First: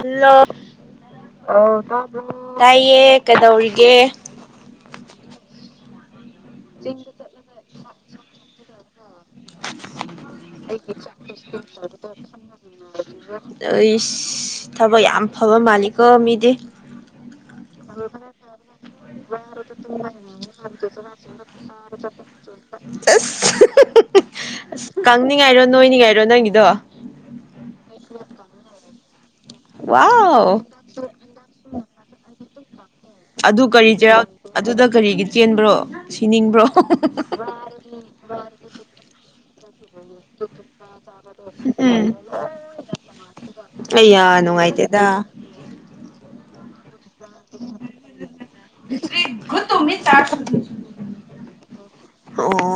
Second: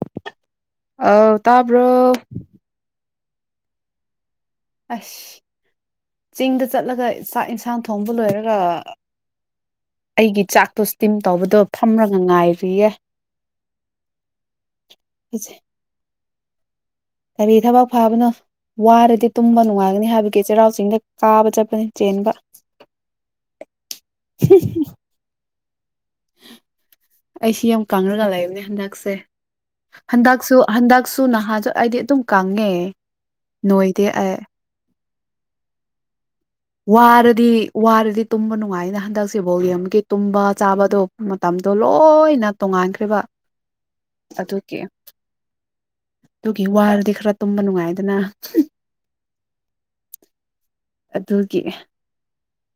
hello ꯑꯣ ꯇꯥꯕ꯭ꯔꯣ ꯇꯥꯏꯌꯦ ꯀꯩꯗꯧꯔꯤꯒꯦ ꯑꯁ ꯆꯤꯡꯗ ꯆꯠꯂꯒ ꯆꯥꯛ ꯏꯟꯁꯥꯡ ꯊꯣꯡꯕ ꯂꯣꯏꯔꯒ ꯑꯩꯒꯤ ꯆꯥꯛꯇꯣ ꯁ꯭ꯇꯤꯝ ꯇꯧꯕꯗꯣ ꯐꯝꯔꯒ ꯉꯥꯏꯔꯤꯌꯦ ꯎꯁ ꯊꯕꯛ ꯌꯥꯝ ꯐꯕ ꯃꯥꯜꯂꯤꯀꯣ ꯃꯤ ꯀꯔꯤ ꯊꯕꯛ ꯐꯥꯕꯅꯣ ꯋꯥꯔꯗꯤ ꯇꯨꯝꯕ ꯅꯨꯡꯉꯥꯏꯒꯅꯤ ꯍꯥꯏꯕꯒꯤ ꯆꯩꯔꯥꯎ ꯆꯤꯡꯗ ꯀꯥꯕ ꯆꯠꯄꯅꯤ ꯆꯦꯟꯕ ꯑꯁ ꯀꯪꯅꯤꯡꯉꯥꯏꯔꯣ ꯅꯣꯏꯅꯤꯡꯉꯥꯏꯔꯣ ꯅꯪꯒꯤꯗꯣ ꯑꯩꯁꯤ ꯌꯥꯝ ꯀꯪꯔꯒ ꯂꯩꯕꯅꯦ ꯍꯟꯗꯛꯁꯦ ꯋꯥꯎ ꯍꯟꯗꯛꯁꯨ ꯍꯟꯗꯛꯁꯨ ꯅꯍꯥꯁꯨ ꯑꯩꯗꯤ ꯑꯗꯨꯝ ꯀꯪꯉꯦ ꯑꯗꯨ ꯀꯔꯤ ꯅꯣꯏꯗꯦ ꯆꯩꯔꯥꯎ ꯑꯩ ꯑꯗꯨꯗ ꯀꯔꯤꯒꯤ ꯆꯦꯟꯕꯔꯣ ꯋꯥꯔꯗꯤ ꯋꯥꯔꯗꯤ ꯇꯨꯝꯕ ꯅꯨꯡꯉꯥꯏꯅ ꯍꯟꯗꯛꯁꯦ ꯕꯣꯜ ꯌꯦꯡꯕ ꯇꯨꯝꯕ ꯆꯥꯕꯗꯣ ꯃꯇꯝꯗꯣ ꯂꯣꯏꯅ ꯇꯣꯡꯉꯥꯟꯈ꯭ꯔꯦꯕ ꯑꯩ ꯌꯥ ꯅꯨꯡꯉꯥꯏꯇꯦꯗ ꯑꯗꯨꯒꯤ ꯋꯥꯔꯗꯤ ꯈꯔ ꯇꯨꯝꯕ ꯅꯨꯡꯉꯥꯏꯗꯅ [unintelligible] ꯑꯗꯨꯒꯤ ꯑꯣ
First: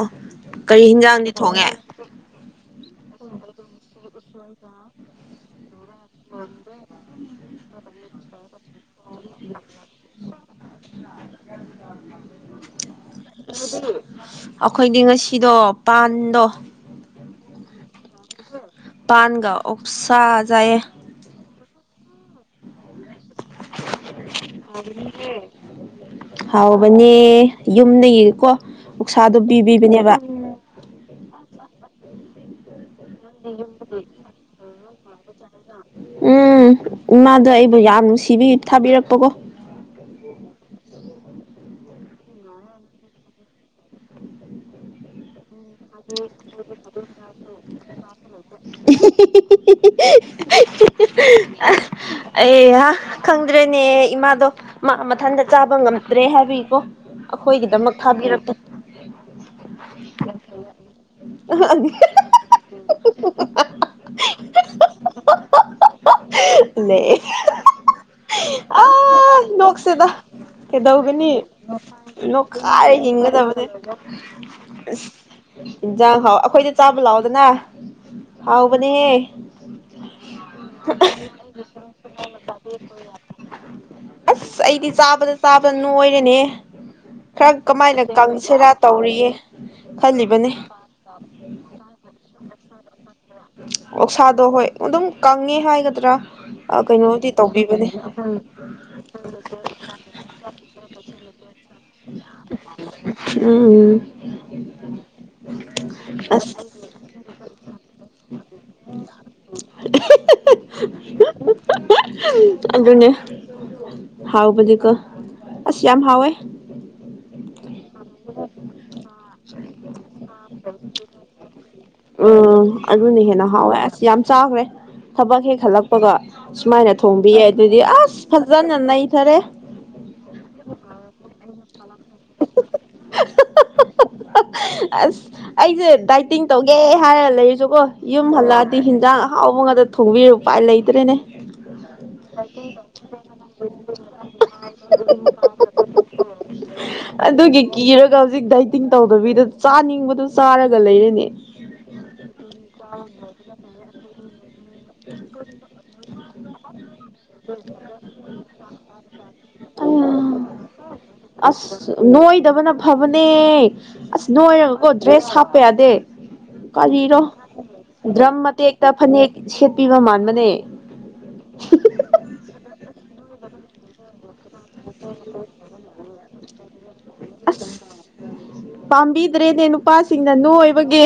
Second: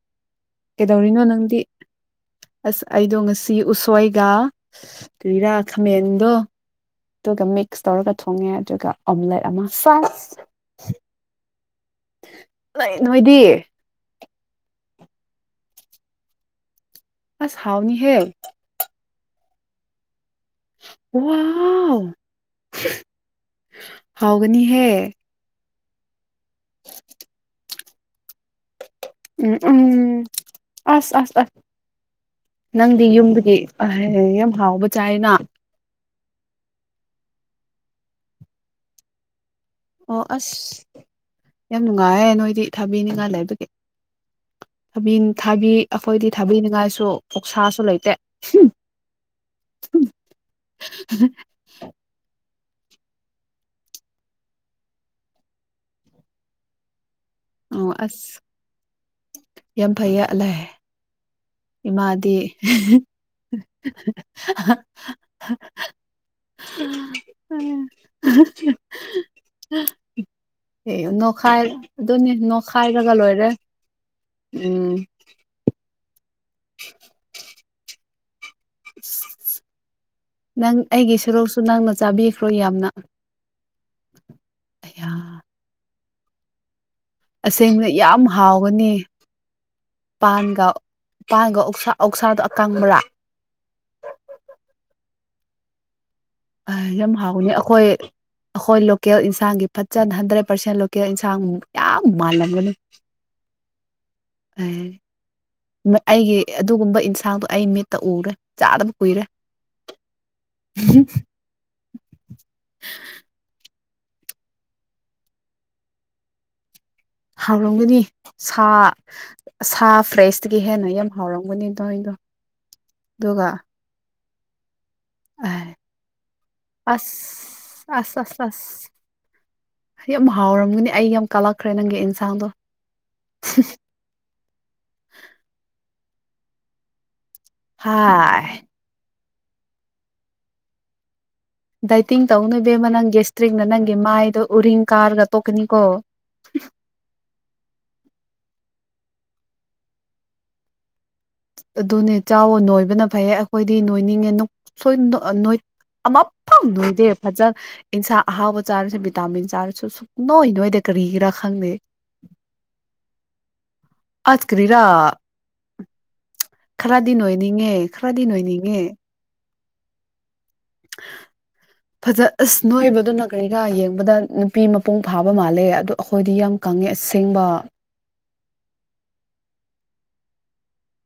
ꯀꯔꯤ ꯀꯩꯗꯧꯔꯤꯅꯣ ꯍꯤꯟꯖꯥꯡꯗꯤ ꯅꯪꯗꯤ ꯊꯣꯡꯉꯦ ꯑꯁ ꯑꯩꯗꯣ ꯉꯁꯤ ꯎꯁꯣꯏꯒ ꯀꯔꯤꯔꯤ ꯈꯥꯃꯦꯟꯗꯣ ꯑꯗꯨꯒ ꯃꯤꯛꯁ ꯇꯧꯔꯒ ꯊꯣꯡꯉꯦ ꯑꯗꯨꯒ ꯑꯣꯝꯂꯦꯠ ꯑꯃ ꯐ꯭ꯔꯥꯏꯁ [unintelligible] ꯂꯩ ꯅꯣꯏꯗꯤ ꯑꯩꯈꯣꯏꯗꯤ ꯉꯁꯤꯗꯣ ꯄꯥꯟꯗꯣ ꯑꯁ ꯍꯥꯎꯅꯤ ꯍꯦ ꯄꯥꯟꯒꯥ ꯑꯣꯛꯁ ꯖ ꯋꯥꯎ ꯍꯥꯎꯒꯅꯤꯍꯦ ꯍꯥꯎꯒꯅꯤ ꯌꯨꯝꯗꯒꯤꯀꯣ ꯑꯣꯛꯁꯥꯗꯣ ꯎꯝ ꯎꯝ ꯄꯤꯕꯤꯕꯅꯦꯕ ꯑꯁ ꯑꯁ ꯑꯁ ꯅꯪꯗꯤ ꯌꯨꯝꯕꯨꯗꯤ ꯌꯥꯝ ꯍꯥꯎꯕ ꯆꯥꯏꯅ ꯎꯝ ꯏꯃꯥꯗꯣ ꯑꯩꯕꯨ ꯌꯥꯝ ꯅꯨꯡꯁꯤꯕꯤ ꯊꯥꯕꯤꯔꯛꯄꯀꯣ ꯑꯣ ꯑꯁ ꯌꯥꯝ ꯅꯨꯡꯉꯥꯏꯔꯦ ꯅꯣꯏꯗꯤ ꯊꯥꯕꯤꯅꯤꯡꯉꯥꯏ ꯂꯩꯕꯒꯤ ꯊꯕꯤ ꯊꯥꯕꯤ ꯑꯩꯈꯣꯏꯗꯤ ꯊꯥꯕꯤꯅꯤꯡꯉꯥꯏꯁꯨ ꯑꯣꯛꯁꯥꯁꯨ ꯂꯩꯇꯦ [unintelligible] ꯑꯩ ꯍꯤ ꯈꯪꯗ꯭ꯔꯦꯅꯦ ꯏꯃꯥꯗꯣ ꯃꯥ ꯃꯊꯟꯇ ꯆꯥꯕ ꯉꯝꯗ꯭ꯔꯦ ꯍꯥꯏꯕꯤꯒꯤꯀꯣ ꯑꯣ ꯑꯩꯈꯣꯏꯒꯤꯗꯃꯛ ꯑꯁ ꯊꯥꯕꯤꯔꯛꯄꯅꯦ ꯌꯥꯝ ꯐꯩꯌꯦ ꯂꯩ ꯏꯃꯥꯗꯤ [unintelligible] [unintelligible] ꯂꯩ ꯑ ꯅꯣꯛꯁꯤꯗ ꯍꯦ ꯀꯩꯗꯧꯒꯅꯤ ꯅꯣꯈꯥꯏ ꯑꯗꯨꯅꯤ ꯅꯣꯛꯈꯥꯏꯔ ꯅꯣꯈꯥꯏꯕꯅ ꯂꯣꯏꯔꯦ ꯍꯤꯡꯒꯗꯕꯅꯦ ꯎꯝ ꯏꯟꯁꯥꯡ ꯍꯥꯎ ꯑꯩꯈꯣꯏꯗ ꯆꯥꯕ ꯂꯥꯎꯑꯣꯗꯅ ꯍꯥꯎꯕꯅꯦꯍꯦ ꯅꯪ ꯑꯩꯒꯤ ꯁꯔꯣꯛꯁꯨ ꯅꯪꯅ ꯆꯥꯕꯤꯈ꯭ꯔꯣ ꯌꯥꯝꯅ ꯑꯁ ꯑꯩꯗꯤ ꯑꯌꯥ ꯆꯥꯕꯗ ꯆꯥꯕꯗ ꯅꯣꯏꯔꯦꯅꯦ ꯈꯔ ꯑꯁꯦꯡꯕ ꯀꯃꯥꯏꯅ ꯌꯥꯝ ꯀꯪꯁꯤꯔꯥ ꯍꯥꯎꯒꯅꯤ ꯇꯧꯔꯤꯌꯦ ꯈꯜꯂꯤꯕꯅꯦ ꯄꯥꯟꯒ ꯄꯥꯟꯒ ꯑꯣꯛꯁꯥꯗꯣ ꯑꯀꯪꯕꯔꯥ ꯑꯣꯛꯁꯥꯗꯣ ꯍꯣꯏ ꯑꯗꯨꯝ ꯀꯪꯉꯦ ꯍꯥꯏꯒꯗ꯭ꯔꯥ ꯌꯥꯝ ꯀꯩꯅꯣꯗꯤ ꯍꯥꯎꯅꯦ ꯑꯩꯈꯣꯏ ꯇꯧꯕꯤꯕꯅꯦ ꯑꯩꯈꯣꯏ ꯂꯣꯀꯦꯜ ꯏꯟꯁꯥꯡꯒꯤ ꯐꯖꯅ ꯍꯟꯗ꯭ꯔꯦꯠ ꯄꯥꯔꯁꯦꯟ ꯂꯣꯀꯦꯜ ꯏꯟꯁꯥꯡ ꯌꯥꯝ ꯃꯥꯜꯂꯝꯒꯅꯤ ꯎꯝ ꯐꯩꯌꯦ ꯑꯩꯒꯤ ꯑꯁ ꯑꯗꯨꯒꯨꯝꯕ ꯏꯟꯁꯥꯡꯗꯨ ꯑꯩ ꯃꯤꯠ ꯃꯤꯇ ꯎꯔꯦ ꯆꯥꯗꯕ ꯀꯨꯏꯔꯦ ꯑꯗꯨꯅꯦ ꯍꯥꯎꯕ ꯅꯤꯀꯣ ꯑꯁ ꯌꯥꯝ ꯍꯥꯎꯋꯤ ꯍꯥꯎꯔꯝꯒꯅꯤ ꯁꯥ ꯁꯥ ꯐ꯭ꯔꯦꯁꯇꯒꯤ ꯍꯦꯟꯅ ꯌꯥꯝ ꯍꯥꯎꯔꯝꯒꯅꯤ ꯅꯣꯏꯗꯣ ꯎꯝ ꯑꯗꯨꯅ ꯍꯦꯟꯅ ꯑꯗꯨꯒ ꯍꯥꯎꯋꯦ ꯑꯁ ꯌꯥꯝ ꯆꯥꯈ꯭ꯔꯦ ꯊꯕꯛ ꯍꯦꯛ ꯍꯠꯂꯛꯄꯒ ꯁꯨꯃꯥꯏꯅ ꯊꯣꯡꯕꯤꯌꯦꯗꯤ ꯑꯁ ꯐꯖꯅ ꯅꯩꯊꯔꯦ ꯌꯥꯝ ꯍꯥꯎꯔꯝꯒꯅꯤ ꯑꯩ ꯌꯥꯝ ꯀꯥꯜꯂꯛꯈ꯭ꯔꯦ ꯅꯪꯒꯤ ꯏꯟꯁꯥꯡꯗꯣ ꯑꯁ ꯑꯩꯁꯦ ꯗꯥꯏꯠ ꯇꯧꯒꯦ ꯍꯥꯏꯔ ꯂꯩꯔꯁꯨꯀꯣ ꯌꯨꯝ ꯍꯥꯏ ꯍꯜꯂꯛꯑꯗꯤ ꯍꯤꯟꯖꯥꯡ ꯑꯍꯥꯎꯕ ꯉꯥꯛꯇ ꯊꯣꯡꯕꯤꯔ ꯎꯄꯥꯏ ꯂꯩꯇ꯭ꯔꯦꯅꯦ ꯍ [unintelligible] ꯗꯥꯏꯇꯤꯡ ꯇꯧꯅꯣ ꯏꯕꯦꯝꯃꯥ ꯅꯪ ꯒꯦꯁꯇ꯭ꯔꯤꯛꯅ ꯅꯪꯒꯤ ꯃꯥꯏꯗꯣ ꯎꯔꯤꯡ ꯀꯥꯔꯒ ꯇꯣꯛꯀꯅꯤꯀꯣ ꯑꯗꯨꯒꯤ ꯀꯤꯔꯒ ꯍꯧꯖꯤꯛ ꯗꯥꯏꯇꯤꯡ ꯇꯧꯗꯕꯤꯗ ꯆꯥꯅꯤꯡꯕꯗꯨ ꯆꯥꯔꯒ ꯂꯩꯔꯅꯦ ꯑꯗꯨꯅꯦ ꯆꯥꯎꯑꯣ ꯅꯣꯏꯕꯅ ꯐꯩꯌꯦ ꯑꯩꯈꯣꯏꯗꯤ ꯅꯣꯏꯅꯤꯡꯉꯦ ꯑꯃ ꯐꯪꯘꯦꯏꯅꯦ ꯐꯖꯅ ꯏꯟꯁꯥꯡ ꯑꯍꯥꯎꯕ ꯆꯥꯔꯁꯨ ꯚꯤꯇꯥꯃꯤꯟ ꯆꯥꯔꯁꯨ ꯑꯌꯥ ꯁꯨꯛ ꯅꯣꯏ ꯅꯣꯏꯗꯦ ꯀ ꯑꯁ ꯅꯣꯏꯗꯕꯅ ꯐꯕꯅꯦ ꯑꯁ ꯅꯣꯏꯔꯒꯀꯣ ꯗ꯭ꯔꯦꯁ ꯍꯥꯞꯄ ꯌꯥꯗꯦ ꯈꯔꯗꯤ ꯀꯔꯤꯔꯣ ꯅꯣꯏꯅꯤꯡꯉꯦ ꯈꯔꯗꯤ ꯗ꯭ꯔꯝ ꯅꯣꯏꯅꯤꯡꯉꯦ ꯃꯇꯦꯛꯇ ꯐꯅꯦꯛ ꯁꯦꯠꯄꯤꯕ ꯃꯥꯟꯕꯅꯦ ꯐꯖ ꯑꯁ ꯅꯣꯏꯕꯗꯨꯅ ꯀꯔꯤꯔꯥ ꯌꯦꯡꯕꯗ ꯅꯨꯞ ꯄꯤ ꯃꯄꯨꯡ ꯐꯥꯕ ꯃꯥꯜꯂꯦ ꯑꯗꯨ ꯑꯩꯈꯣꯏꯗꯤ ꯌꯥꯡ ꯀꯪꯉꯦ ꯑꯁꯦꯡꯕ ꯄꯥꯝꯕꯤꯗ꯭ꯔꯦꯅꯦ ꯅꯨꯄꯥꯁꯤꯡꯅ ꯅꯣꯏꯕꯒꯤ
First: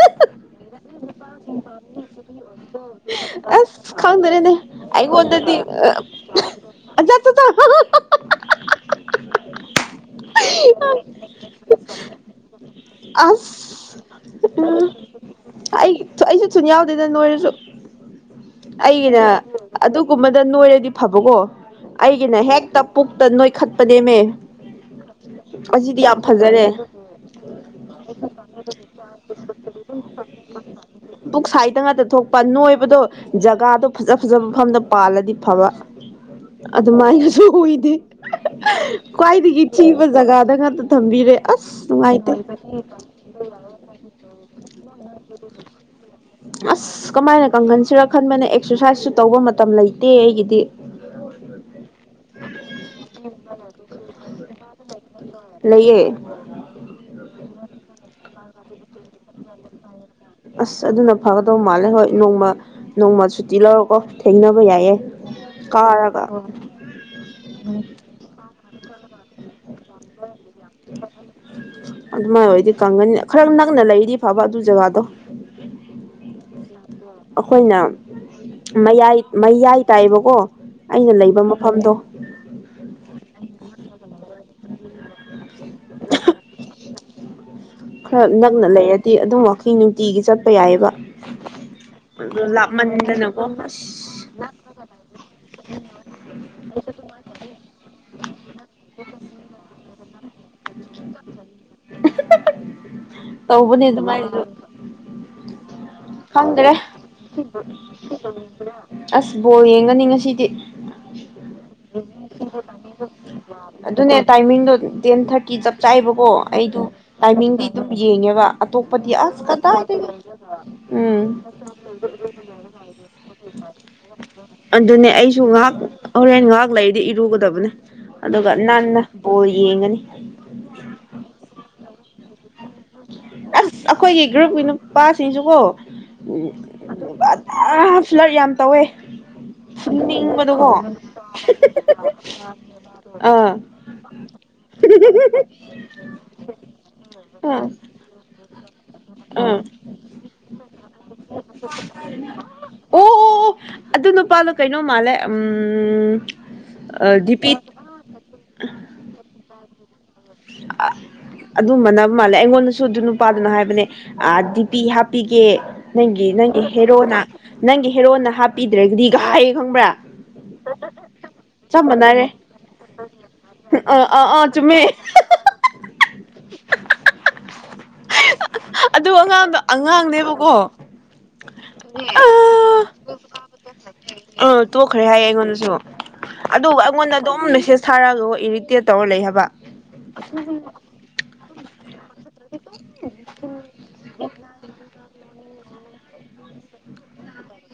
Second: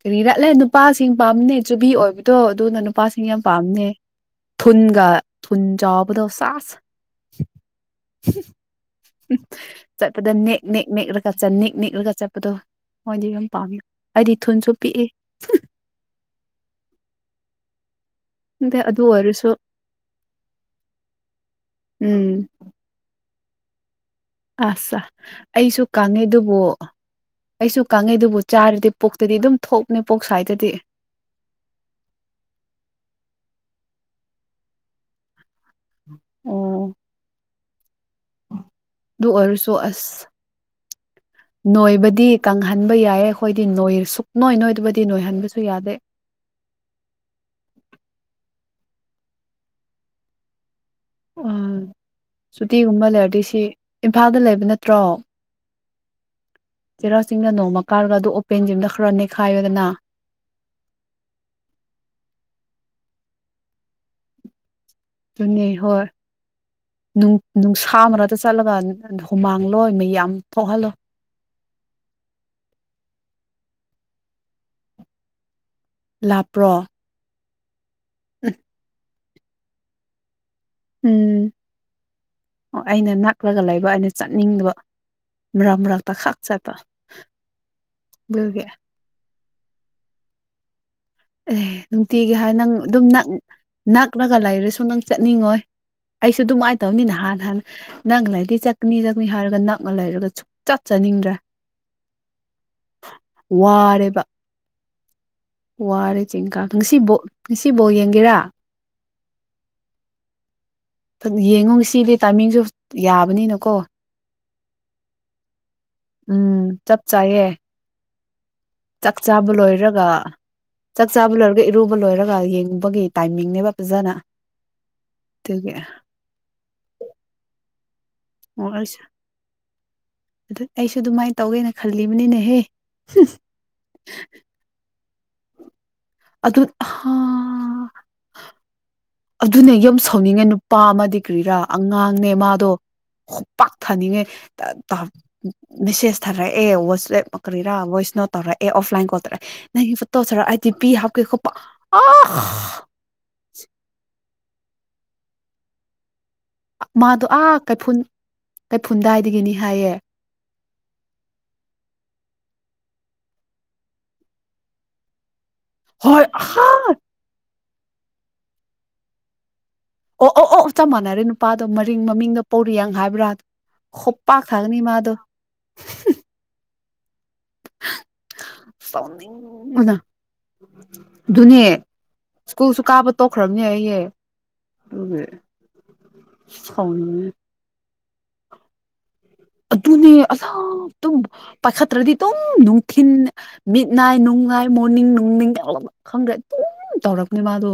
ꯀꯔꯤ ꯔꯠꯂꯦ ꯅꯨꯄꯥꯁꯤꯡ ꯄꯥꯝꯅꯦ ꯆꯨꯕꯤ ꯑꯣꯏꯕꯗꯣ ꯑꯗꯨꯅ ꯅꯨꯄꯥꯁꯤꯡ ꯌꯥꯝ ꯄꯥꯝꯅꯦ ꯑꯁ ꯈꯪꯗ꯭ꯔꯦꯅꯦ ꯊꯨꯟꯒ ꯑꯩꯉꯣꯟꯗꯗꯤ ꯊꯨꯟ ꯆꯥꯎꯕꯗꯣ ꯁꯥꯁ [unintelligible] ꯆꯠꯄꯗ ꯅꯦꯛ ꯅꯦꯛ ꯅꯦꯛꯂꯒ ꯅꯤꯛ ꯅꯤꯛꯂꯒ ꯆꯠꯄꯗꯣ ꯍꯣꯏꯗꯤ ꯌꯥꯝ ꯄꯥꯝꯃꯦ ꯑꯁ ꯑꯩꯗꯤ ꯊꯨꯟꯁꯨ ꯎꯝ ꯄꯤꯛꯏ ꯑꯩ ꯑꯩꯁꯨ ꯊꯨꯟ ꯌꯥꯎꯗꯦꯗ ꯅꯣꯏꯔꯁꯨ ꯑꯗ ꯑꯗꯨ ꯑꯩꯒꯤꯅ ꯑꯣꯏꯔꯁꯨ ꯑꯗꯨꯒꯨꯝꯕꯗ ꯅꯣꯏꯔꯗꯤ ꯐꯕꯀꯣ ꯎꯝ ꯑꯩꯒꯤꯅ ꯍꯦꯛꯇ ꯄꯨꯛꯇ ꯅꯣꯏꯈꯠꯄꯅꯦꯃꯦ ꯑꯁꯁꯥ ꯑꯩꯁꯨ ꯑꯁꯤꯗꯤ ꯌꯥꯝ ꯀꯪꯉꯦ ꯑꯗꯨꯕꯨ ꯐꯖꯔꯦ ꯑꯩꯁꯨ ꯀꯪꯉꯦꯗꯨꯕꯨ ꯆꯥꯔꯗꯤ ꯄꯨꯛꯇꯗꯤ ꯑꯗꯨꯝ ꯊꯣꯛꯅꯤ ꯄꯣꯛ ꯁ꯭ꯋꯥꯏꯗꯗꯤ ꯄꯨꯛ ꯁꯥꯏꯗ ꯉꯥꯛꯇ ꯊꯣꯛꯄ ꯅꯣꯏꯕꯗꯣ ꯖꯒꯥꯗꯣ ꯐꯖ ꯐꯖꯕ ꯃꯐꯝꯗ ꯄꯥꯜꯂꯗꯤ ꯐꯕ ꯑꯣ ꯑꯗꯨ ꯃꯥꯥꯏꯅꯁꯨꯨ ꯑꯣꯏꯗꯦ ꯑꯗꯨ ꯈ꯭ꯋꯥꯏꯗꯒꯤ ꯑꯣꯏꯔꯁꯨ ꯊꯤꯕ ꯑꯁ ꯖꯒꯥꯗ ꯉꯥꯛꯇ ꯊꯝꯕꯤꯔꯦ ꯑꯁ ꯅꯨꯡꯉꯥꯏꯇꯦ ꯅꯣꯏꯌꯦ ꯁꯨꯛ ꯅꯣꯏ ꯅꯣꯏꯗꯕꯗꯤ ꯅꯣꯏꯍꯟꯕꯁꯨ ꯌꯥꯗꯦ ꯑꯁ ꯀꯃꯥꯏꯅ ꯀꯪꯍꯟꯁꯤꯔ ꯈꯟꯕꯅꯦ ꯑꯦꯛꯁꯔꯁꯥꯏꯖꯁꯨ ꯇꯧꯕ ꯃꯇꯝ ꯂꯩꯇꯦ ꯑꯩꯒꯤꯗꯤ ꯑꯣ ꯁꯨꯇꯤꯒꯨꯝꯕ ꯂꯩꯔꯗꯤ ꯁꯤ ꯏꯝꯐꯥꯜꯗ ꯂꯩꯕ ꯅꯠꯇ꯭ꯔꯣ ꯂꯩꯌꯦ ꯆꯩꯔꯥꯎ ꯆꯤꯡꯅ ꯅꯣꯡꯃ ꯀꯥꯔꯒ ꯑꯗꯨ ꯑꯣꯄꯦꯟ ꯖꯤꯝꯗ ꯈꯔ ꯅꯦꯛꯈꯥꯏꯌꯨꯗꯅ ꯑꯁ ꯑꯗꯨꯅ ꯐꯒꯗꯧ ꯃꯥꯜꯂꯦ ꯍꯣꯏ ꯅꯣꯡꯃ ꯅꯣꯡꯃ ꯁꯨꯇꯤ ꯂꯧꯔꯣꯀꯣ ꯊꯦꯡꯅꯕ ꯌꯥꯏꯌꯦ ꯑꯗꯨꯅꯦ ꯍꯣꯏ ꯀꯥꯔꯒ ꯅꯨꯡ ꯅꯨꯡꯁꯥ ꯃꯔꯛꯇ ꯆꯠꯂꯒ ꯍꯨꯃꯥꯡ [unintelligible] ꯃꯤꯌꯥꯝ ꯊꯣꯛꯍꯜꯂꯣ ꯑꯗꯨꯃꯥꯏꯅ ꯑꯣꯏꯔꯗꯤ ꯀꯪꯒꯅꯤ ꯈꯔ ꯅꯛꯅ ꯂꯩꯔꯗꯤ ꯐꯕ ꯑꯗꯨ ꯖꯒꯥꯗꯣ ꯂꯥꯞꯄ꯭ꯔꯣ ꯑꯩꯈꯣꯏꯅ ꯃꯌꯥꯏ ꯃꯌꯥꯏ ꯇꯥꯏꯕꯀꯣ ꯑꯩꯅ ꯂꯩꯕ ꯎꯝ ꯃꯐꯝꯗꯣ ꯈꯔꯒ ꯂꯩꯕ ꯑꯩꯅ ꯆꯠꯅꯤꯡꯗꯕ ꯃꯔꯛ ꯃꯔꯛꯇ ꯈꯥꯛ ꯆꯠꯄ ꯈꯔ ꯑꯗꯨꯒꯤ ꯅꯛꯅ ꯂꯩꯔꯗꯤ ꯑꯗꯨꯝ ꯋꯥꯀꯤꯡ ꯅꯨꯡꯇꯤꯒꯤ ꯆꯠꯄ ꯌꯥꯏꯌꯦꯕ ꯑꯦ ꯅꯨꯡꯇꯤꯒꯤ ꯍꯥꯏ ꯅꯪ ꯑꯗꯨꯝ ꯅꯛ ꯑꯁ ꯅꯛꯂꯒ ꯂꯩꯔꯁꯨ ꯅꯪ ꯆꯠꯅꯤꯡꯉꯣꯏ ꯑꯩꯁꯨ ꯑꯗꯨꯃꯥꯏꯅ ꯇꯧꯅꯤꯅ ꯍꯥꯟ ꯍꯥꯟꯅ ꯅꯪꯅ ꯂꯩꯗꯤ ꯆꯥꯛꯅꯤ ꯆꯛꯅꯤ ꯍꯥꯏꯔꯒ ꯅꯛꯅ ꯂꯩꯔꯒ ꯆ ꯆꯥꯅꯤꯡꯗ꯭ꯔꯦ ꯇꯧꯕꯅꯦ ꯋꯥꯔꯦꯕ ꯑꯗꯨꯃꯥꯏꯅꯁꯨ ꯋꯥꯔꯦ ꯆꯤꯡꯀꯥ ꯈꯪꯗ꯭ꯔꯦ ꯉꯁꯤꯕꯧ ꯉꯁꯤ ꯕꯣꯜ ꯌꯦꯡꯒꯦꯔꯥ ꯑꯁ ꯕꯣꯜ ꯌꯦꯡꯒꯅꯤ ꯉꯁꯤꯗꯤ ꯌꯦꯡꯉꯨ ꯉꯁꯤꯗꯤ ꯇꯥꯏꯃꯤꯡꯁꯨ ꯌꯥꯕꯅꯤꯅꯀꯣ ꯑꯗꯨꯅꯦ ꯇꯥꯏꯃꯤꯡꯗꯣ ꯇꯦꯟ ꯊ꯭ꯔꯥꯠ ꯀꯤ ꯆꯞ ꯆꯥꯏꯕꯀꯣ ꯎꯝ ꯑꯩꯗꯨ ꯆꯞ ꯆꯥꯏꯌꯦ ꯇꯥꯏꯃꯤꯡꯗꯤ ꯑꯗꯨꯝ ꯌꯦꯡꯉꯦꯕ ꯑꯇꯣꯞꯄꯗꯤ ꯆꯥꯛ ꯑꯁ ꯆꯥꯕ ꯂꯣꯏꯔꯒ ꯀꯗꯥꯏꯗꯒꯤ ꯆꯥꯛ ꯎꯝ ꯆꯥꯕ ꯂꯣꯏꯔꯒ ꯏꯔꯨꯕ ꯂꯣꯏꯔꯒ ꯌꯦꯡꯕꯒꯤ ꯇꯥꯏꯃꯤꯡꯅꯦ ꯐꯖꯥꯅ ꯑꯗꯨꯅꯦ ꯑꯩꯁꯨ ꯉꯥꯏꯍꯥꯛ ꯍꯣꯔꯦꯟ ꯉꯥꯏꯍꯥꯛ ꯂꯩꯔꯤꯗꯤ ꯏꯔꯨꯒꯗꯕꯅꯦ ꯑꯗꯨꯒ ꯑꯣ ꯅꯟꯅ ꯑꯩꯁꯨ ꯕꯣꯜ ꯌꯦꯡꯉꯅꯤ ꯑꯗꯨ ꯑꯩꯁꯨ ꯑꯗꯨꯃꯥꯏꯅ ꯇꯧꯒꯦꯅ ꯈꯜꯂꯤꯕꯅꯤꯅꯦꯍꯦ ꯑꯁ ꯑꯩꯈꯣꯏꯒꯤ ꯒ꯭ꯔꯨꯞꯀꯤ ꯅꯨꯄꯥꯁꯤꯡꯁꯨꯀꯣ ꯎꯝ ꯑꯗꯨ ꯍꯥ ꯑꯗꯨꯒ ꯑꯗꯥ ꯐ꯭ꯂꯔ ꯌꯥꯝ ꯇꯧꯋꯦ ꯑꯗꯨꯅ ꯌꯨꯝ ꯁꯧꯅꯤꯡꯉꯦ ꯐꯨꯅꯤꯡꯕꯗꯀꯣ ꯅꯨꯄꯥ ꯑꯃꯗꯤ ꯀꯒ꯭ꯔꯤꯔꯥ ꯑꯉꯥꯡꯅꯦ ꯃꯥꯗꯣ ꯑꯥ ꯈꯨꯄꯥꯛꯊꯅꯤꯡꯉꯦ ꯇ ꯇꯥ ꯃꯁꯦꯁ ꯊꯥꯔꯛꯑꯦ ꯋꯆꯦꯞ ꯑꯥ ꯀꯔꯤꯔꯥ ꯅꯣꯏꯁꯅ ꯇꯧꯔꯛꯑꯦ ꯑꯣꯐ ꯥꯂꯥꯏꯟ ꯀꯣꯜꯇ ꯑꯥ ꯅꯪꯒꯤ ꯐꯣꯇꯣꯁꯦ ꯑꯏ ꯗꯤ ꯄꯤ ꯍꯥꯞꯀꯦ ꯈꯣꯠꯄ ꯑꯥ [inaudible] ꯑꯣ ꯑꯣ ꯑꯣ ꯑꯗꯨ ꯅꯨꯄꯥꯗꯣ ꯀꯩꯅꯣ ꯃꯥꯜꯂꯦ ꯎꯝ ꯃꯥꯗꯣ ꯑꯥ ꯗꯤꯄꯤ ꯀꯩꯐꯨꯟ ꯀꯩꯐꯨꯜꯗꯥꯏꯗꯒꯤꯅꯤ ꯍꯥꯏꯌꯦ [inaudible] ꯑꯗꯨꯝ ꯃꯥꯟꯅꯕ ꯃꯥꯜꯂꯦ ꯑꯩꯉꯣꯟꯗꯁꯨ ꯑꯗꯨ ꯅꯨꯄꯥꯗꯨꯅ ꯍꯥꯏꯕꯅꯦ ꯑ ꯗꯤꯄꯤ ꯍꯥꯞꯄꯤ ꯀꯦ ꯍꯣꯏ ꯅꯪꯒꯤ ꯅꯪꯒꯤ ꯑꯍ ꯍꯦꯔꯣꯅ ꯅꯪꯒꯤ ꯍꯦꯔꯣꯅ ꯍꯥꯞꯄꯤꯗ꯭ꯔꯒꯗꯤꯒ ꯍꯥꯏ ꯑꯣ ꯑꯣ ꯑꯣ ꯆꯞ ꯃꯥꯟꯅꯔꯦ ꯅꯨꯄꯥꯗꯣ ꯆꯞ ꯃꯔꯤꯡ ꯃꯥꯟꯅꯔꯦ ꯃꯃꯤꯡꯗ ꯄꯧꯔꯤꯌꯪ ꯍꯥꯏꯕ꯭ꯔꯥ ꯑꯥ ꯑꯥ ꯈꯣꯞꯄꯥꯛ ꯑꯥ ꯆꯨꯝꯃꯦ ꯊꯥꯒꯅꯤ ꯃꯥꯗꯣ [unintelligible] [unintelligible] ꯑꯗꯨ ꯑꯉꯥꯡꯗꯣ ꯁꯥꯎꯅꯤꯡꯕꯅ ꯑꯉꯥꯡꯅꯦꯕꯀꯣ ꯑꯗꯨꯅꯦ ꯑ ꯁ꯭ꯀꯨꯜꯁꯨ ꯀꯥꯕ ꯇꯣꯛꯈ꯭ꯔꯕꯅꯦ ꯑꯩꯌꯦ [unintelligible] ꯑ ꯇꯣꯛꯈ꯭ꯔꯦ ꯑꯗꯨꯒꯤ ꯍꯥꯏꯌꯦ ꯑꯩꯉꯣꯟꯗꯁꯨ ꯑꯗꯨꯕꯨ ꯑꯩꯉꯣꯟꯗ ꯁꯥꯎꯅꯤꯡꯉꯦ ꯑꯗꯨꯝ ꯃꯦꯁꯦꯁ ꯊꯥꯔꯛꯒ ꯏꯔꯤꯇꯦꯠ ꯇꯧꯔ ꯂꯩ ꯍꯥꯏꯕ ꯑꯗꯨꯅꯦ [unintelligible] ꯄꯥꯏꯈꯠꯇ꯭ꯔꯗꯤ ꯑꯗꯨꯝ ꯅꯨꯡꯊꯤꯟ ꯃꯤꯠꯅꯥꯏ ꯅꯨꯡꯅꯥꯏ ꯃꯣꯔꯅꯤꯡ ꯅꯨꯡꯅꯤꯡ ꯗꯨꯝ ꯈꯪꯗ꯭ꯔꯦ ꯑꯗꯨꯝ ꯇꯧꯔꯛꯄꯅꯦ ꯃꯥꯗꯣ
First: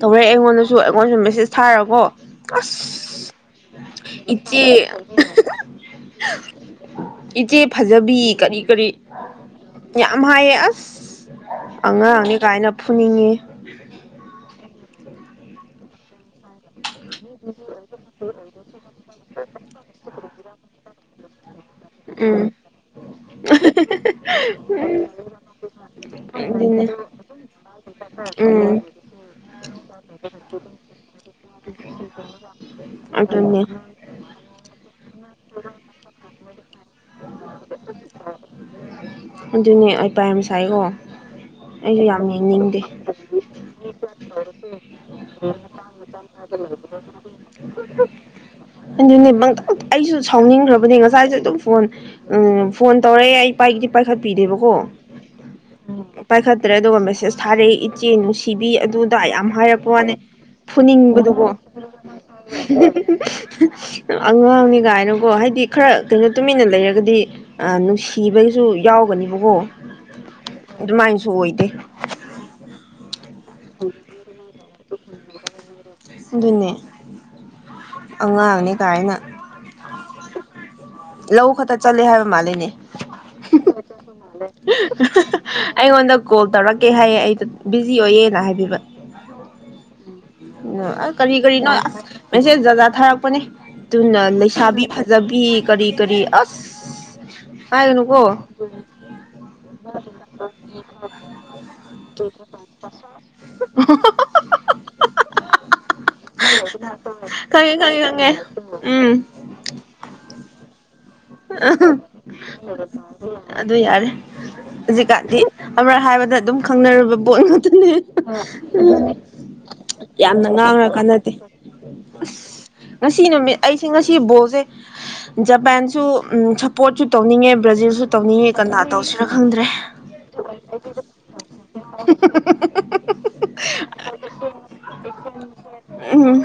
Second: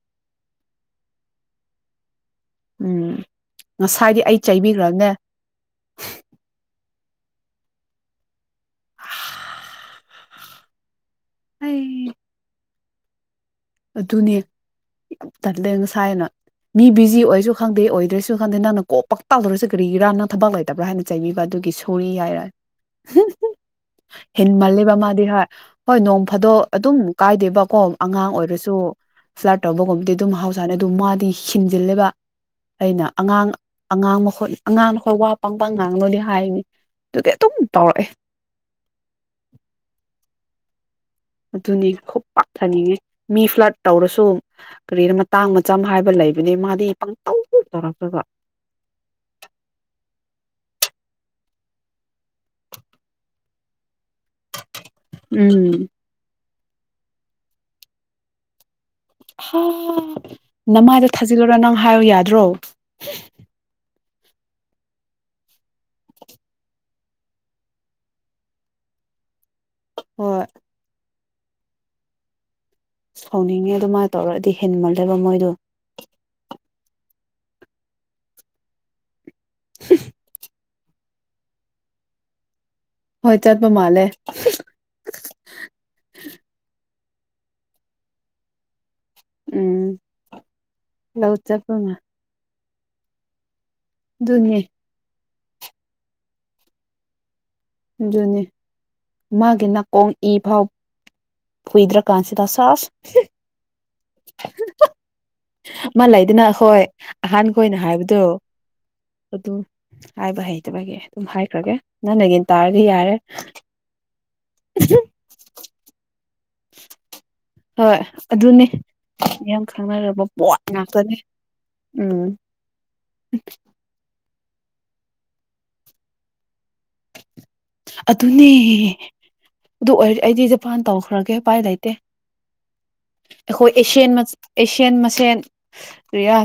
ꯇꯧꯔꯦ ꯑꯩꯉꯣꯟꯗꯁꯨ ꯑꯩꯉꯣꯟꯗꯁꯨ ꯃꯦꯁꯦꯁ ꯊꯥꯔꯀꯣ ꯎꯝ ꯉꯁꯥꯏꯗꯤ ꯑꯁ ꯑꯩ ꯏꯆꯦ ꯆꯩꯕꯤꯈ꯭ꯔꯕꯅꯦ [unintelligible] ꯏꯆꯦ ꯐꯖꯕꯤ ꯀꯔꯤ ꯀꯔꯤ ꯌꯥꯝ ꯍꯥꯏꯌꯦ ꯑꯁ ꯑꯩ ꯑꯉꯥꯡꯅꯦ ꯀꯥꯏꯅ ꯐꯨꯅꯤꯡꯉꯤ ꯑꯗꯨꯅꯦ ꯌꯥꯝ ꯇꯜꯂꯦ ꯉꯁꯥꯏꯅ ꯃꯤ ꯕꯤꯖꯤ ꯑꯣꯏꯁꯨ ꯈꯪꯗꯦ ꯑꯣꯏꯗ꯭ꯔꯦꯁꯨ ꯈꯪꯗꯦ ꯅꯪꯅ ꯀꯣꯜ ꯄꯛꯇꯧ ꯇꯩꯔꯤꯁꯦ ꯀꯔꯤꯒꯤꯔꯥꯅꯪ ꯊꯕꯛ ꯂꯩꯇꯕ꯭ꯔꯥ ꯍꯥꯏꯅ ꯆꯩꯕꯤꯕ ꯑꯗꯨꯒꯤ ꯁꯣꯔꯤ ꯎꯝ ꯍꯥꯏꯔꯦ [unintelligible] ꯍꯦꯟꯃꯜꯂꯦꯕ ꯃꯥꯗꯤ ꯍꯣꯏ ꯍꯣꯏ ꯅꯣꯡ ꯐꯥꯗꯣꯛ ꯑꯗꯨꯅꯦ ꯑꯗꯨꯝ ꯀꯥꯏꯗꯦꯕꯀꯣ ꯑꯉꯥꯡ ꯑꯣꯏꯔꯁꯨ ꯎꯝ ꯐ꯭ꯂꯥꯔꯠ ꯇꯧꯕꯒꯨꯝꯕꯗꯤ ꯑꯗꯨꯝ ꯃꯍꯥꯎꯁꯥꯅꯤ ꯑꯗꯨ ꯃꯥꯗꯤ ꯍꯤꯡꯖꯤꯜꯂꯦꯕ ꯑꯩꯅ ꯑꯉꯥꯡ ꯑꯗꯨꯅꯦ ꯑꯉꯥꯡ ꯃꯈꯨꯠ ꯑꯉꯥꯡꯅꯈꯣꯏ ꯋꯥ ꯄꯪꯄꯪ ꯉꯥꯡꯒꯅꯣꯗꯤ ꯍꯥꯏꯅꯤ ꯑꯗꯨꯒꯤ ꯑꯗꯨꯝ ꯇꯧꯔꯛꯑꯦ ꯑꯗꯨꯅꯦ ꯑꯩ ꯄꯥ ꯌꯥꯝ ꯁꯥꯏꯀꯣ ꯑꯗꯨꯅꯤ ꯈꯨꯄꯥꯛꯊꯅꯤꯡꯉꯤ ꯃꯤ ꯐ꯭ꯂꯔꯠ ꯇꯧꯔꯁꯨ ꯀꯔꯤꯔ ꯃꯇꯥꯡ ꯃꯆꯝ ꯍꯥꯏꯕ ꯂꯩꯕꯅꯦ ꯃꯥꯗꯤ ꯄꯪꯇꯧ ꯇꯧꯔꯛꯇ꯭ꯔꯕ ꯑꯗꯨꯅꯦ ꯄꯪꯇꯧ ꯑꯩꯁꯨ ꯁꯥꯎꯅꯤꯡꯈ꯭ꯔꯕꯅꯦ ꯉꯁꯥꯏꯁꯨ ꯑꯗꯨꯝ ꯐꯣꯟ ꯎꯝ ꯐꯣꯟ ꯇꯧꯔꯛꯑꯦ ꯑꯩ ꯄꯥꯏ ꯄꯥꯏꯈꯠꯄꯤꯗꯦꯕꯀꯣ ꯎꯝ ꯄꯥꯏꯈꯠ ꯇ꯭ꯔꯦ ꯑꯗꯨꯒ ꯃꯦꯁꯦꯁ ꯊꯥꯔꯛꯏ ꯏꯆꯦ ꯅꯨꯡꯁꯤꯕꯤ ꯑ ꯑꯗꯨꯗ ꯌꯥꯝ ꯍꯥ ꯍꯥꯏꯔꯛꯄ ꯋꯥꯅꯦ ꯅꯃꯥꯏꯗ ꯐꯨꯅꯤꯡꯕꯗꯨꯀꯣ ꯊꯥꯖꯤꯜꯂꯨꯔ ꯅꯪ ꯍꯥꯏꯌꯨ ꯌꯥꯗ꯭ꯔꯣ [unintelligible] ꯑꯉꯥꯡꯅꯤꯒꯥꯏꯅꯀꯣ ꯍꯥꯏꯗꯤ ꯈꯔ ꯀꯩꯅꯣ ꯇꯨꯃꯤꯟꯅ ꯂꯩꯔꯒꯗꯤ ꯑ ꯅꯨꯡꯁꯤꯕꯒꯤꯁꯨ [unintelligible] ꯌꯥꯎꯒꯅꯦꯕꯀꯣ ꯍꯣꯏ ꯑꯗꯨꯃꯥꯏꯅꯁꯨ ꯑꯣꯏꯗꯦ ꯁꯥꯎꯅꯤꯡꯉꯦ ꯑꯗꯨꯃꯥꯏ ꯇꯧꯔꯗꯤ ꯍꯦꯟꯃꯜꯂꯦꯕ ꯃꯣꯏꯗꯣ ꯑꯉꯥꯡꯅꯤ ꯀꯥꯏꯅ ꯂꯧ ꯈꯠꯇ ꯆꯠꯂꯦ ꯍꯥꯏꯕ ꯃꯥꯜꯂꯤꯅꯦ ꯍꯣꯏ ꯆꯠꯄ ꯃꯥꯜꯂꯦ [unintelligible] ꯑꯩꯉꯣꯟꯗ ꯀꯣꯜ ꯇꯧꯔꯛ ꯑꯦ ꯍꯥꯏꯌꯦ ꯑꯩꯗ ꯕꯤꯖꯤ ꯑꯣꯏꯌꯦꯅ ꯍꯥꯏꯕꯤꯕ ꯎꯝ [unintelligible] ꯂꯧ ꯀꯔꯤ ꯀꯔꯤꯅꯣ ꯆꯠꯄ ꯑꯁ ꯃꯦꯁꯦꯖ ꯖꯥꯠ ꯖꯥꯠ ꯊꯥꯔꯛꯄꯅꯦ ꯑꯗꯨꯅ ꯑꯗꯨꯅꯦ ꯂꯩꯁꯥꯕꯤ ꯐꯖꯕꯤ ꯄꯤ ꯀꯔꯤ ꯀꯔꯤ ꯑꯁ ꯄꯥꯏꯒꯅꯨꯀꯣ ꯑꯗꯨꯅꯦ ꯃꯥꯒꯤ ꯅꯥꯀꯣꯡ ꯏ ꯐꯥꯎ ꯐꯨꯏꯗ꯭ꯔ ꯀꯥꯟꯁꯤꯗ ꯁꯥꯁ [unintelligible] ꯃꯥ ꯂꯩꯗꯅ ꯑꯩꯈꯣꯏ ꯑꯍꯥꯟ ꯈꯪꯉꯦ ꯈꯣꯢꯅ ꯈꯪꯉꯦ ꯍꯥꯏꯕꯗꯣ ꯈꯪꯉꯦ ꯎꯝ ꯑꯗꯨ ꯍꯥꯏꯕ ꯍꯩꯇꯕꯒꯤ ꯑꯗꯨꯝ ꯍꯥꯏꯈ꯭ꯔꯒꯦ ꯅꯪꯅꯒꯤ ꯑꯗꯨ ꯌꯥꯔꯦ ꯍꯧꯖꯤꯛꯀꯥꯟꯗꯤ ꯑꯃꯔꯛ ꯍꯥꯏꯕꯗ ꯑꯗꯨꯝ ꯈꯪꯅꯔꯕ ꯄꯣꯠ ꯉꯥꯛꯇꯅꯦ ꯍꯣꯏ ꯑꯗꯨꯅꯦ ꯌꯥꯝ [unintelligible] ꯈꯪꯅꯔꯕ ꯌꯥꯝꯅ ꯄꯣꯠ ꯉꯥꯡꯔ ꯉꯥꯛꯇꯅꯦ ꯀꯥꯟꯅꯗꯦ ꯎꯝ ꯑꯁ ꯉꯁꯤ ꯅꯨꯃꯤꯠ ꯑꯩꯁꯦ ꯉꯁꯤ ꯕꯣꯜ ꯖ ꯖꯄꯥꯟꯁꯨ ꯁꯄꯣꯠꯁꯨ ꯇꯧꯅꯤꯡꯉꯦ ꯕ꯭ꯔꯥꯖꯤꯜꯁꯨ ꯑꯗꯨꯅꯦ ꯇꯧꯅꯤꯡꯉꯦ ꯀꯅꯥ ꯇꯧꯁꯤꯔ ꯈꯪꯗ꯭ꯔꯦ ꯑꯗꯨ ꯑꯣꯏꯔꯗꯤ ꯑꯩꯗꯤ ꯖꯄꯥꯟ ꯇꯧꯈ꯭ꯔꯒꯦ ꯎꯄꯥꯏ ꯂꯩꯇꯦ [unintelligible] ꯑꯩꯈꯣꯏ ꯑꯦꯁꯤꯌꯥꯟ ꯑꯁꯤꯟꯌꯥꯟ ꯃꯁꯦꯟ ꯀꯔꯤꯔꯥ ꯎꯝ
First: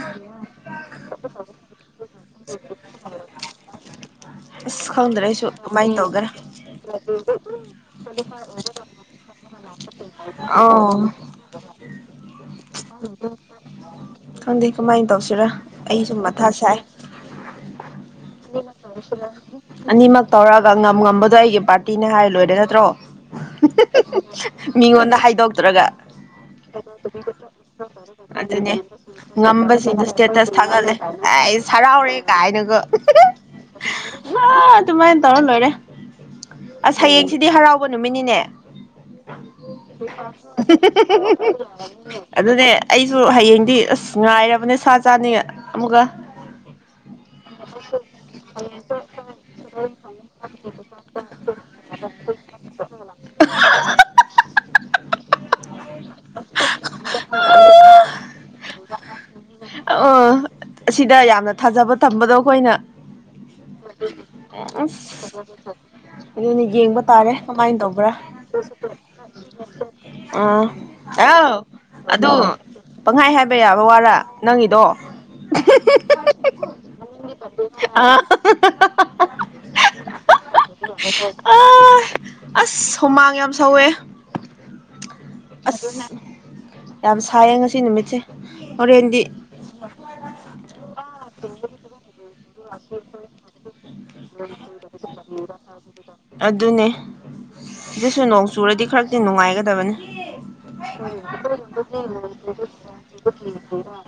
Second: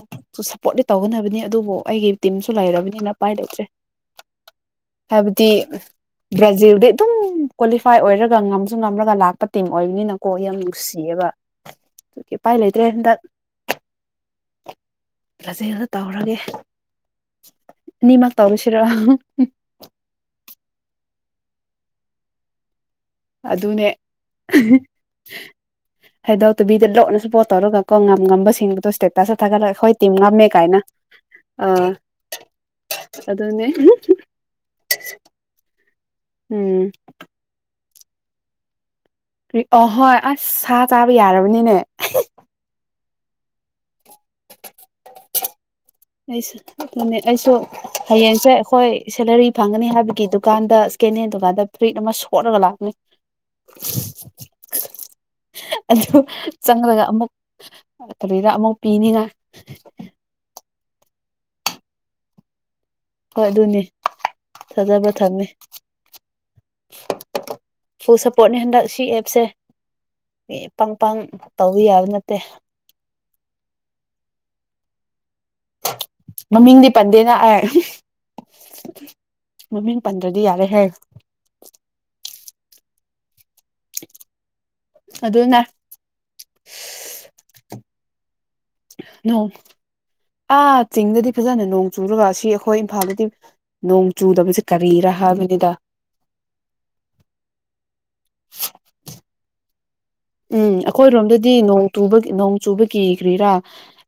ꯁꯞꯄꯣꯔꯠꯇꯤ ꯇꯧꯒꯗꯕꯅꯤ ꯑꯗꯨꯕꯨ ꯑꯩꯒꯤ ꯇꯤꯝꯁꯨ ꯂꯩꯔꯕꯅꯤꯅ ꯄꯥꯏ ꯂꯩꯇ꯭ꯔꯦ [unintelligible] ꯈꯪꯗ꯭ꯔꯦ ꯑꯩꯁꯨ ꯍꯥꯏꯕꯗꯤ ꯀꯃꯥꯏꯅ ꯇꯧꯒꯦꯔꯥ ꯕ꯭ꯔꯥꯖꯤꯜꯗꯤ ꯑꯗꯨꯝ ꯀ꯭ꯋꯥꯂꯤꯐꯥꯏ ꯑꯣꯏꯔꯒ ꯉꯝꯁꯨ ꯉꯝꯔꯒ ꯂꯥꯛꯄ ꯄ ꯇꯤꯝ ꯑꯣꯏꯕꯅꯤꯅꯀꯣ ꯌꯥꯝ ꯑꯥꯎ ꯅꯨꯡꯁꯤꯌꯦꯕ ꯑꯗꯨꯒꯤ ꯎꯄꯥꯏ ꯂꯩꯇ꯭ꯔꯦ ꯍꯟꯗꯛ [unintelligible] ꯈꯪꯗꯦ ꯀꯃꯥꯏ ꯇꯧꯁꯤꯔꯥ ꯑꯩꯁꯨꯨ ꯃꯊꯥ ꯁꯥꯏ ꯅꯤꯃꯛ ꯇꯧꯔꯁꯤꯔ ꯑꯅꯤꯃꯛ ꯇꯧꯔꯒ ꯉꯝ ꯉꯝꯕꯗꯣ ꯑꯩꯒꯤ ꯄꯥꯔꯇꯤꯅꯦ ꯍꯥꯏꯔ ꯂꯣꯏꯔꯦ ꯅꯠꯇ꯭ꯔꯣ ꯑꯗꯨꯅꯦ [unintelligible] ꯃꯤꯉꯣꯟꯗ ꯍꯥꯏꯗꯣꯛꯇ꯭ꯔꯒ ꯍꯥꯏꯗꯣꯛꯇꯕꯤꯗ ꯂꯣꯠꯅ ꯁꯞꯄꯣꯔꯠ ꯇꯧꯔꯒ ꯀꯣ ꯉꯝ [unintelligible] ꯑꯗꯨꯅꯦ ꯉꯝꯕꯁꯤꯡꯕꯗꯣ ꯁ꯭ꯇꯦꯇꯁꯇ ꯊꯥꯒꯠꯂꯒ ꯑꯩꯈꯣꯏ ꯉꯝꯕꯁꯤꯡꯗꯣ ꯇꯤꯝ ꯉꯝꯃꯦ ꯁ꯭ꯇꯦꯇꯁ ꯀꯥꯏꯅ ꯊꯥꯒꯠꯂꯦ ꯑꯥꯁ ꯑꯥ ꯍꯔꯥꯎꯔꯦ ꯀꯥꯏꯅꯒ ꯍꯨꯝ ꯑꯗꯨꯅꯦ ꯍꯨꯝ [unintelligible] ꯑꯗꯨꯃꯥꯏ ꯇꯧꯔ ꯂꯣꯏꯔꯦ ꯎꯝ ꯑꯁ ꯍꯌꯦꯡꯁꯤꯗꯤ ꯍꯔꯥꯎ ꯕ ꯅꯨꯃꯤꯅꯤꯅꯦ ꯑꯍꯣꯏ ꯑꯁ ꯁꯥ ꯆꯥꯕ ꯌꯥꯔꯕꯅꯤꯅꯦ [unintelligible] ꯑꯗꯨꯅꯦ ꯑꯩꯁꯨ ꯍꯌꯦꯡꯗꯤ ꯑꯁ ꯉꯥꯏꯔꯕꯅꯦ ꯁꯥ ꯆꯥꯅꯤꯡꯉꯥꯢ ꯑꯩꯁꯨ ꯑꯗꯨꯅꯦ ꯑꯩꯁꯨ ꯍꯌꯦꯡꯁꯦ ꯑꯩꯈꯣꯏ ꯁꯦꯂꯔꯤ ꯐꯪꯒꯅꯤ ꯍꯥꯏꯕꯒꯤ ꯗꯨꯀꯥꯟꯗ ꯁꯀꯦꯟ ꯍꯦꯟ ꯗꯨꯀꯥꯟꯗ ꯐ꯭ꯔꯤꯠ ꯑꯃ ꯁꯣꯠꯂꯒ ꯂꯥꯛꯄꯅꯤ [unintelligible] ꯑꯗꯨ ꯆꯪꯂꯒ ꯑꯃꯨꯛ ꯀꯔꯤꯔꯥ ꯑꯃꯨꯛ ꯄꯤꯅꯤꯉꯥꯢ ꯑ ꯑꯁꯤꯗ ꯌꯥꯝꯅ ꯊꯥꯖꯕ ꯊꯝꯕꯗꯣ ꯑꯩꯈꯣꯏꯅ ꯍꯣꯏ ꯑꯗꯨꯅꯦ ꯊꯥꯖꯕ ꯑꯁ ꯊꯝꯃꯦ ꯑꯗꯨꯅ ꯌꯦꯡꯕ ꯇꯥꯔꯦ ꯀꯃꯥꯏ ꯇꯧꯕ꯭ꯔꯥ ꯁꯞꯄꯣꯔꯠꯅꯤ ꯍꯟꯗꯛ ꯁꯤ ꯑꯦꯞꯁꯦ ꯑꯥ ꯄꯪ ꯄꯪ ꯑꯥꯎ ꯇꯧꯕ ꯌꯥꯕ ꯑꯗꯨ ꯅꯠꯇꯦ ꯄꯪꯍꯥꯢ ꯍꯥꯏ ꯍꯥꯏꯕ ꯌꯥꯕ ꯋꯥꯔ ꯅꯪꯒꯤꯗꯣ ꯃꯃꯤꯡꯗꯤ ꯄꯟꯗꯦꯅ ꯑꯩ ꯑ ꯃꯃꯤꯡ ꯄꯟꯗ꯭ꯔꯗꯤ ꯌꯥꯔꯦꯍꯦ ꯑ [unintelligible] ꯑꯁ ꯍꯨꯃꯥꯡ ꯌꯥꯝ ꯁꯧꯋꯦ ꯑꯗꯨꯅ ꯑꯁ ꯌꯥꯝ ꯁꯥꯏꯌꯦ ꯉꯁꯤ ꯅꯨꯃꯤꯠ ꯅꯣꯡ ꯑꯥ ꯆꯤꯡꯗꯗꯤ ꯐꯖꯅ ꯅꯣꯡ ꯆꯨꯔꯒ ꯑꯁꯤ ꯑꯩꯈꯣꯏ ꯈꯣꯏ ꯏꯝꯐꯥꯜꯗꯗꯤ ꯅꯣꯡ ꯆꯨꯗꯕꯁꯦ ꯀꯔꯤꯔꯥ ꯍꯥꯏꯕꯅꯤꯗ ꯑꯗꯨꯁꯨ ꯅꯣꯡ ꯆꯨꯔꯗꯤ ꯈꯔꯗꯤ ꯅꯨꯡꯉꯥꯏꯒꯗꯕꯅꯤ ꯎꯝ ꯑꯩꯈꯣꯏꯔꯣꯝꯗꯗꯤꯒꯤ ꯅꯣꯡꯇꯨꯕ ꯅꯣꯡꯆꯨꯕꯒꯤ ꯀ꯭ꯔꯤꯔꯥ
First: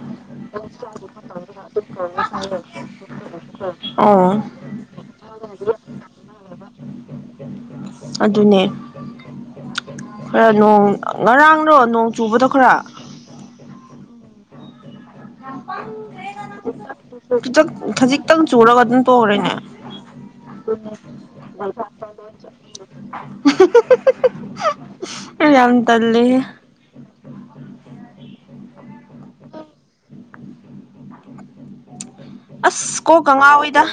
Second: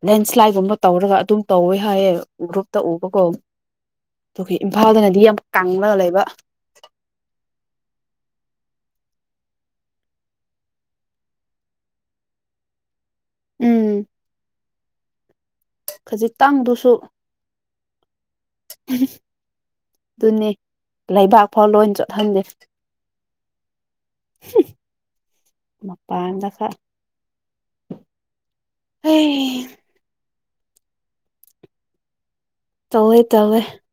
ꯂꯦꯟꯁ꯭ꯂꯥꯏꯠꯀꯨꯝꯕ ꯇꯧꯔꯒ ꯑꯗꯨꯝ ꯇꯧꯋꯦ ꯍꯥꯏꯌꯦ ꯒ꯭ꯔꯨꯞꯇ ꯎꯕ ꯑꯣꯀꯣ ꯑꯣ ꯑꯗꯨꯒ ꯏꯝꯐꯥꯜꯗꯅꯗꯤ ꯌꯥꯝ ꯀꯥꯡꯂ ꯂꯩꯕ ꯑꯗꯨꯅꯦ ꯈꯔ ꯅꯣꯡ ꯉꯔꯥꯡꯗꯣ ꯅꯣꯡ ꯆꯨꯕꯗꯣ ꯈꯔ ꯎꯝ ꯈꯖꯤꯛꯇꯪꯗꯨꯁꯨ [unintelligible] ꯈꯖꯛ ꯈꯖꯤꯛꯇꯪ ꯆꯨꯔꯒ ꯑꯗꯨꯝ ꯇꯣꯛꯈ꯭ꯔꯦꯅꯦ ꯑꯗꯨꯅꯤ ꯄꯨ ꯂꯩꯕꯥꯛ ꯐꯥꯎ ꯂꯣꯏ ꯐꯥꯗ ꯆꯣꯠꯍꯟꯗꯦ ꯆ [inaudible] [unintelligible] ꯌꯥꯝ ꯇꯜꯂꯦꯍꯦ [inaudible] ꯃꯄꯥꯟꯗ ꯈꯔ ꯍꯩ ꯑꯁ ꯇꯧꯋꯦ ꯀꯣꯛꯀ ꯇꯧꯋꯦ ꯉꯥꯎꯋꯤꯗ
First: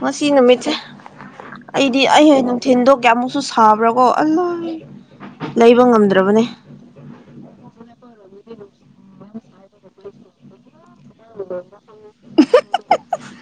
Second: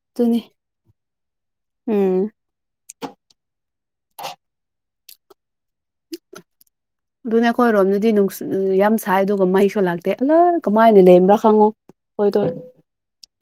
ꯉꯁꯤ ꯑꯗꯨꯅꯤ ꯅꯨꯃꯤꯠꯁꯦ ꯑꯩꯗꯤ ꯑꯩ ꯎꯝ ꯍ ꯅꯨꯡꯊꯤꯟꯗꯣ ꯀꯌꯥꯃꯨꯛꯁꯨ ꯁꯥꯕ꯭ꯔ ꯀꯣ ꯑꯂꯥꯏ ꯂꯩꯕ ꯉꯝꯗ꯭ꯔꯕꯅꯦ ꯈꯣꯏꯔꯣꯝꯗꯗꯤ ꯅꯨꯡꯁ ꯑꯝ ꯌꯥꯝ ꯁꯥꯏ ꯑꯗꯨꯒ ꯃꯩꯁꯨ ꯂꯥꯛꯇꯦ ꯑꯂꯥ ꯀꯃꯥꯏꯅ ꯂꯩꯔꯕ꯭ꯔꯥ ꯈꯪꯉꯣ ꯈꯣꯢꯗꯣ ꯑ [inaudible]